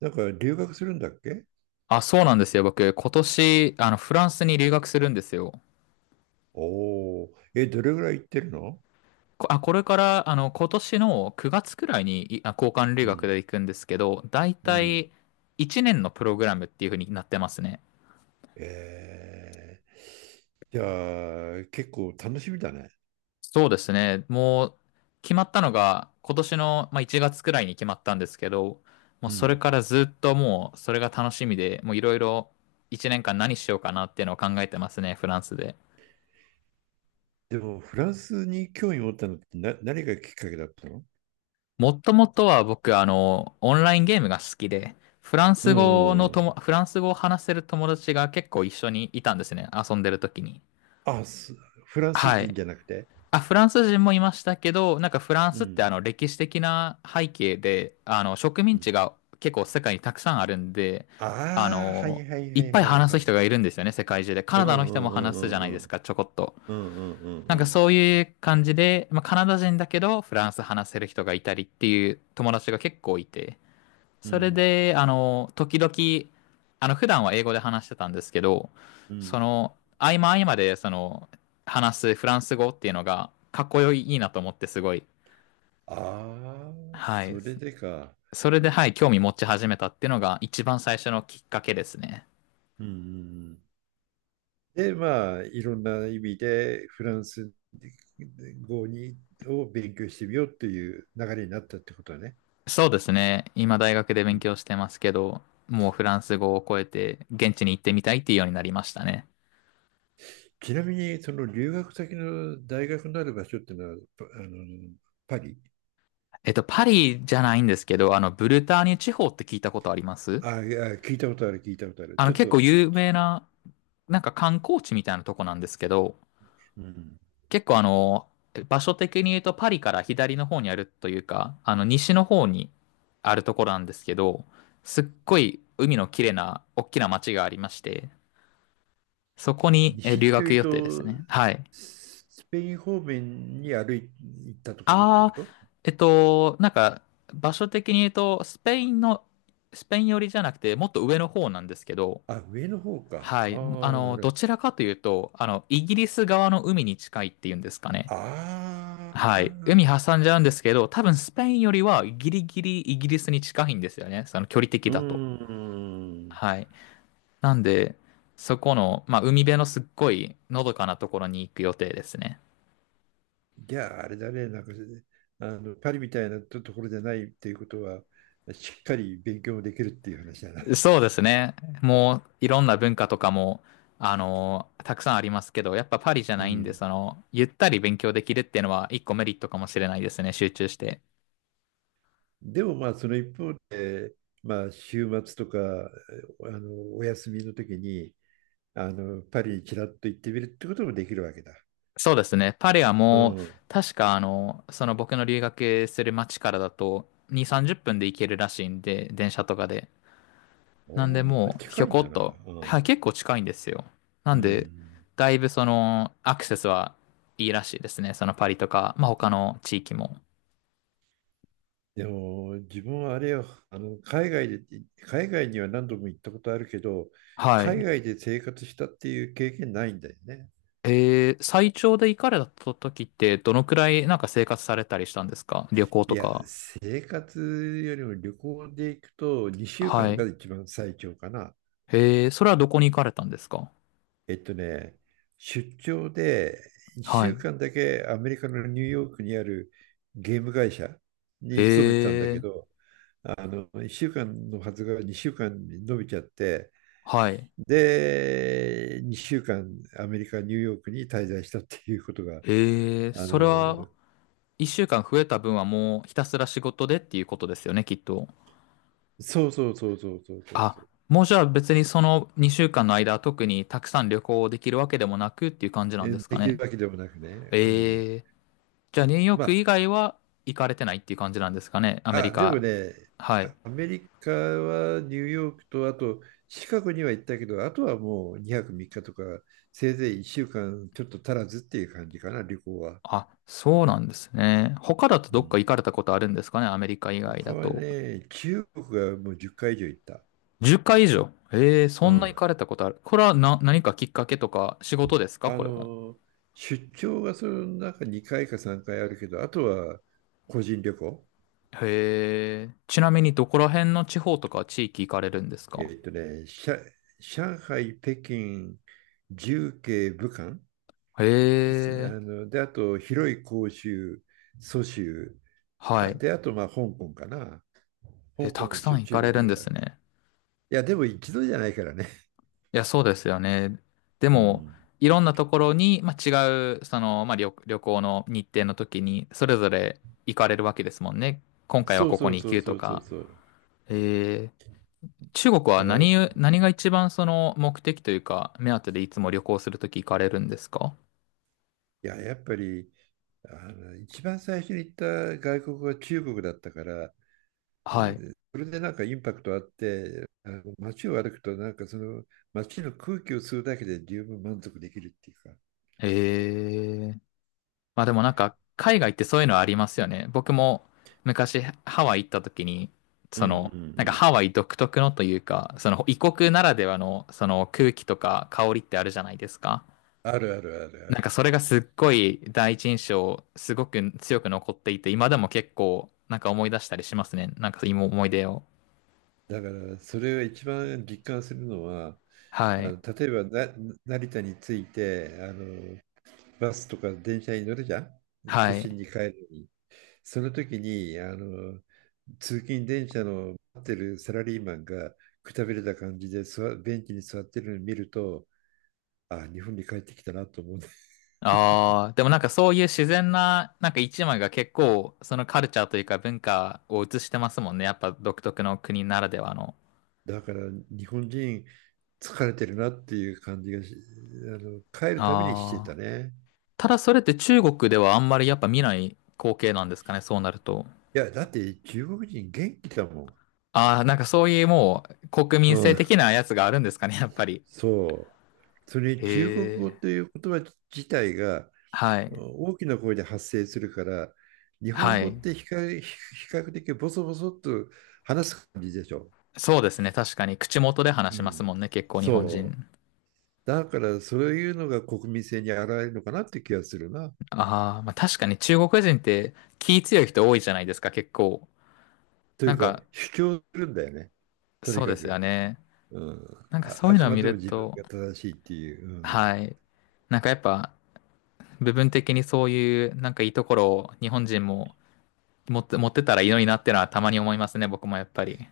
なんか留学するんだっけ。あ、そうなんですよ。僕、今年、フランスに留学するんですよ。おおー、え、どれぐらい行ってるの？これから、今年の9月くらいに、交換留う学ん、で行くんですけど、だいうたん。い1年のプログラムっていう風になってますね。えー、じゃあ、結構楽しみだね。そうですね。決まったのが、今年の、1月くらいに決まったんですけど、もううそれん。からずっともう、それが楽しみで、もういろいろ1年間何しようかなっていうのを考えてますね、フランスで。でも、フランスに興味持ったのって何がきっかけだったの？もともとは僕、オンラインゲームが好きで、うん、うん。フランス語を話せる友達が結構一緒にいたんですね。遊んでる時に。あ、す、フランスは人い。じゃなくて。あ、フランス人もいましたけど、なんかフランうスってん。あの歴史的な背景で、あの植う民ん。地が結構世界にたくさんあるんで、あああ、はいの、はいいはっいぱいはい話はすい。人がいるんですよね、世界中で。カうんナうダの人もんう話すじゃないでんすか、ちょこっと。うんうんうんうんうんなんうかんそういう感じで、まあ、カナダ人だけどフランス話せる人がいたりっていう友達が結構いて。うそれんで、時々、普段は英語で話してたんですけど、うそん。の、合間合間で、その、話すフランス語っていうのが、かっこよいいいなと思って、すごい。ああ、はい。それでか。それで、はい、興味持ち始めたっていうのが、一番最初のきっかけですね。うんうんうん。で、まあ、いろんな意味でフランス語にを勉強してみようっていう流れになったってことはね。そうですね。今、大学でう勉ん。強してますけど、もうフランス語を超えて、現地に行ってみたいっていうようになりましたね。ちなみに、その留学先の大学のある場所っていうのは、あの、パリ？えっと、パリじゃないんですけど、あの、ブルターニュ地方って聞いたことありますああ、聞いたことある、聞いたことある。あちの、ょっ結と、構有き、名な、なんか観光地みたいなとこなんですけど、うん。結構あの、場所的に言うとパリから左の方にあるというか、あの、西の方にあるところなんですけど、すっごい海の綺麗な、大きな街がありまして、そこに留西と学いう予定ですね。と、はい。スペイン方面に行ったところってあこあ、と？えっと、なんか、場所的に言うと、スペイン寄りじゃなくて、もっと上の方なんですけど、あ、上の方か。はあい。あ、なるほどど。ちらかというと、イギリス側の海に近いっていうんですかね。あはい。あ、海挟んじゃうんですけど、多分スペインよりはギリギリイギリスに近いんですよね。その距離的うだと。ーん。はい。なんで、そこの、まあ、海辺のすっごいのどかなところに行く予定ですね。じゃあ、あれだね、なんか、あの、パリみたいなところじゃないっていうことは、しっかり勉強もできるっていう話だな。そうですね。いろんな文化とかも、たくさんありますけど、やっぱパリじゃうないんで、ん。その、ゆったり勉強できるっていうのは一個メリットかもしれないですね。集中して。でもまあ、その一方で、まあ、週末とか、あの、お休みの時に、あの、パリにちらっと行ってみるってこともできるわけだ。そうですね。パリはうもう、ん。確かあの、その僕の留学する町からだと、2、30分で行けるらしいんで、電車とかで。なんでおー、もう、ひ近ょいんこだっな。と、うはい、ん。結構近いんですよ。なうんで、ん。だいぶその、アクセスはいいらしいですね。そのパリとか、まあ他の地域も。でも、自分はあれよ、海外には何度も行ったことあるけど、は海い。外で生活したっていう経験ないんだよね。えー、最長で行かれた時って、どのくらいなんか生活されたりしたんですか？旅行いとや、か。生活よりも旅行で行くと2週は間がい。一番最長かな。えー、それはどこに行かれたんですか？えっとね、出張で1は週い。間だけアメリカのニューヨークにあるゲーム会社に勤めてたんだけえー、ど、あの1週間のはずが2週間に伸びちゃって、はい。で、2週間アメリカ、ニューヨークに滞在したっていうことが、ええ、あの、それは、一週間増えた分はもうひたすら仕事でっていうことですよね、きっと。そうそうそうそうそうそうそあ、う、もうじゃあ別にその2週間の間、特にたくさん旅行できるわけでもなくっていう感じなんですかできるね。わけでもなくね。うん。ええ、じゃあニューヨーまク以あ、外は行かれてないっていう感じなんですかね、アメリあ、でもカ。ね、はい。アメリカはニューヨークと、あとシカゴには行ったけど、あとはもう2泊3日とか、せいぜい1週間ちょっと足らずっていう感じかな、旅行は。あ、そうなんですね。他だとうどっか行かん。れたことあるんですかね、アメリカ以外他だはと。ね、中国がもう10回以上行った。10回以上。ええ、そうんな行ん。かれたことある。これはな、何かきっかけとか仕事ですか、あこれも。の、出張がその中2回か3回あるけど、あとは個人旅行。へえ。ちなみにどこら辺の地方とか地域行かれるんですえか？っとね、上海、北京、重慶、武漢。へあえ。の、で、あと、広州、蘇州、はい。で、あと、まあ、香港かな。え、香港たもくさ一応ん行中かれ国でるあんでする。ね。いや、でも一度じゃないからね。いや、そうですよね。でうも、ん。いろんなところに、まあ、違う、その、まあ、旅行の日程の時に、それぞれ行かれるわけですもんね。今回はそうここそにう行そうくとそうそうか。そう。えー中国はだから、い何が一番その目的というか、目当てでいつも旅行するとき行かれるんですか？や、やっぱり、あの、一番最初に行った外国は中国だったから、はい。それでなんかインパクトあって、あの街を歩くと、なんかその街の空気を吸うだけで十分満足できるっていうか。へえ。まあでもなんか、海外ってそういうのありますよね。僕も昔ハワイ行った時に、うんそうんうの、なんかん。ハワイ独特のというか、その異国ならではのその空気とか香りってあるじゃないですか。あるあるあるあなんかる。それがすっごい第一印象、すごく強く残っていて、今でも結構なんか思い出したりしますね。なんか今思い出を。だからそれを一番実感するのは、はあい。の、例えば、成田に着いて、あのバスとか電車に乗るじゃん、都は心い。に帰るのに。その時に、あの通勤電車の待ってるサラリーマンが、くたびれた感じでベンチに座ってるのを見ると、あ、日本に帰ってきたなと思うね。 ああ、でもなんかそういう自然な、なんか一枚が結構そのカルチャーというか文化を映してますもんね。やっぱ独特の国ならではの。だから日本人疲れてるなっていう感じがし、あの、帰るたびにしてあたあ。ね。ただそれって中国ではあんまりやっぱ見ない光景なんですかね、そうなると。いやだって中国人元気だもああ、なんかそういうもう国ん。民う性的ん。なやつがあるんですかね、やっぱり。そう。それにへ中国語え。という言葉自体がはい。大きな声で発生するから、日は本語っい。て比較、比較的ボソボソっと話す感じでしょ。そうですね、確かに。口元で話うしますん。もんね、結構日本そう。人。だからそういうのが国民性に現れるのかなって気がするな。ああ、まあ確かに中国人って気強い人多いじゃないですか、結構。といなうんかか、主張するんだよね。とにそうかですよく。ね。うん。なんかあ、そうあいうくのをま見でもる自分と、が正しいっていう。うん。はい。なんかやっぱ、部分的にそういう、なんかいいところを日本人も持ってたらいいのになってのはたまに思いますね、僕もやっぱり。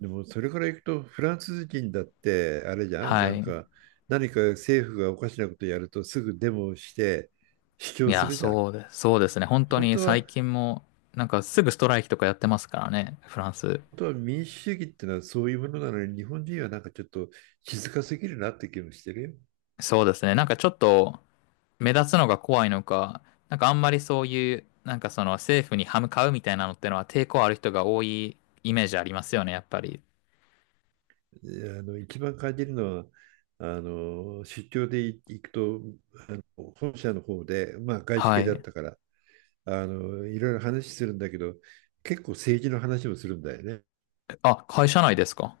でもそれからいくとフランス人だってあれじゃん、はなんい。か、何か政府がおかしなことやるとすぐデモをして主い張すや、るじゃん。そうですね。本当本に当最は、近も、なんかすぐストライキとかやってますからね、フランス。本当は民主主義ってのはそういうものなのに、日本人はなんかちょっと静かすぎるなって気もしてるよ。そうですね。なんかちょっと目立つのが怖いのか、なんかあんまりそういう、なんかその政府に歯向かうみたいなのってのは抵抗ある人が多いイメージありますよね、やっぱり。で、あの一番感じるのは、あの出張で行くと、本社の方で、まあ、外資は系だっい。たから、あのいろいろ話するんだけど、結構政治の話もするんだよね。あ、会社内ですか？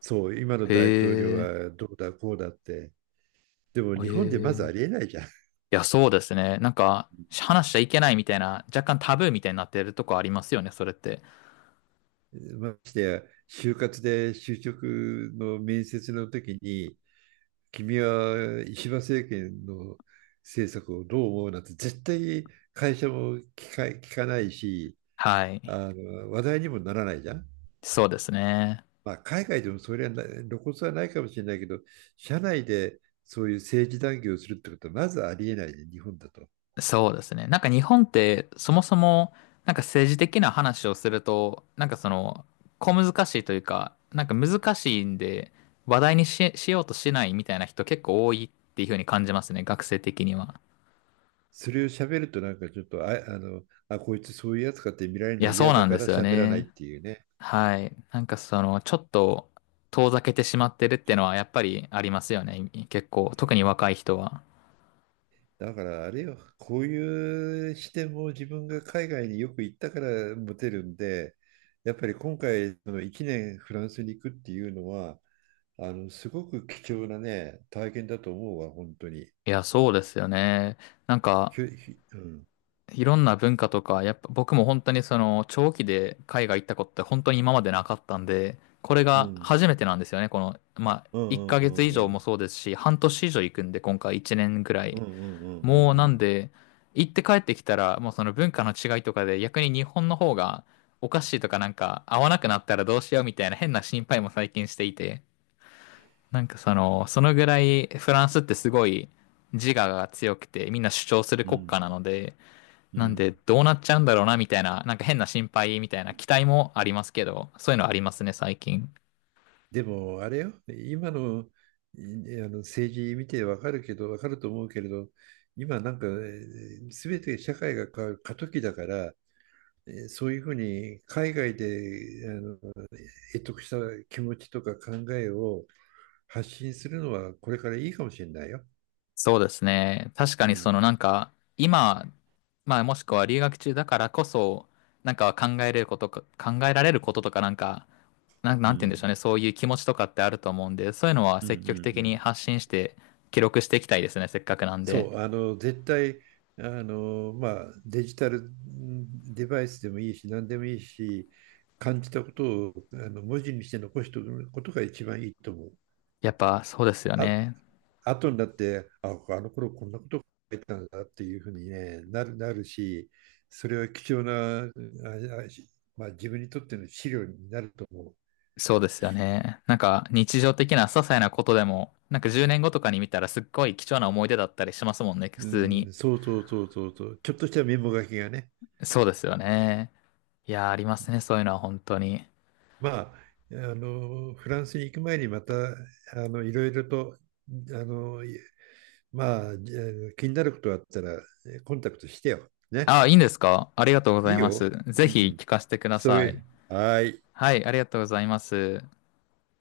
そう、今のへ大統領え。はどうだこうだって。でもへ日本でまずあえ。りえないじゃん。いや、そうですね。なんか、話しちゃいけないみたいな、若干タブーみたいになってるとこありますよね、それって。ましてや、就活で就職の面接の時に、君は石破政権の政策をどう思うなんて絶対会社も聞か、聞かないし、はい。あの話題にもならないじゃん。そうですね。まあ、海外でもそれはな露骨はないかもしれないけど、社内でそういう政治談義をするってことはまずありえないね、日本だと。そうですね。なんか日本って、そもそも、なんか政治的な話をすると、なんかその、小難しいというか、なんか難しいんで、話題にし、しようとしないみたいな人結構多いっていうふうに感じますね、学生的には。それを喋るとなんかちょっと、こいつそういうやつかって見られいるのや、そう嫌なだんでからすよ喋らないっね。ていうね。はい。なんかその、ちょっと遠ざけてしまってるっていうのはやっぱりありますよね。結構、特に若い人は。だからあれよ、こういう視点も自分が海外によく行ったから持てるんで、やっぱり今回の1年フランスに行くっていうのは、あの、すごく貴重なね、体験だと思うわ、本当に。いや、そうですよね。なんか、ひ、いろんな文化とか、やっぱ僕も本当にその、長期で海外行ったことって本当に今までなかったんで、これうがん、初めてなんですよね。この、まあ、う1ん、うヶ月以上ん、うもん、そうですし、半年以上行くんで、今回1年ぐらうい。ん、うん、うん、もううなんん、で、行って帰ってきたら、もうその文化の違いとかで逆に日本の方がおかしいとかなんか合わなくなったらどうしようみたいな変な心配も最近していて、なんかその、そのぐらいフランスってすごい自我が強くてみんな主張するうん、う国ん、家なので、うなんでん。どうなっちゃうんだろうなみたいな、なんか変な心配みたいな期待もありますけど、そういうのありますね最近。でも、あれよ、今の、いあの政治見てわかると思うけれど、今なんか、すべて社会が変わる過渡期だから、えー、そういうふうに海外で、あの、得した気持ちとか考えを発信するのはこれからいいかもしれないよ。そうですね。確かうにそのなん、んか今、まあもしくは留学中だからこそ、なんか考えられることとかなんか、うなんて言うんでん、しょうね。そういう気持ちとかってあると思うんで、そういうのはうん、う積極ん、的うにん。発信して記録していきたいですね。せっかくなんで。そう、あの、絶対、あの、まあ、デジタルデバイスでもいいし、何でもいいし、感じたことを、あの、文字にして残しておくことが一番いいと思う。やっぱそうですよあ、ね。後になって、あ、あの頃こんなこと書いてたんだっていうふうに、ね、なるし、それは貴重な、あ、あしまあ、自分にとっての資料になると思う。そうですよね。なんか日常的な些細なことでも、なんか10年後とかに見たらすっごい貴重な思い出だったりしますもんね。普う通に。ん、そうそうそうそうそう、ちょっとしたメモ書きがね。そうですよね。いやー、ありますね。そういうのは本当に。まあ、あのフランスに行く前にまた、あのいろいろと、あの、まあ、じゃあ気になることがあったらコンタクトしてよ。ね。あ、いいんですか？ありがとうございいいます。よ。ぜうひん。聞かせてくだそうさいい。う。はい。はい、ありがとうございます。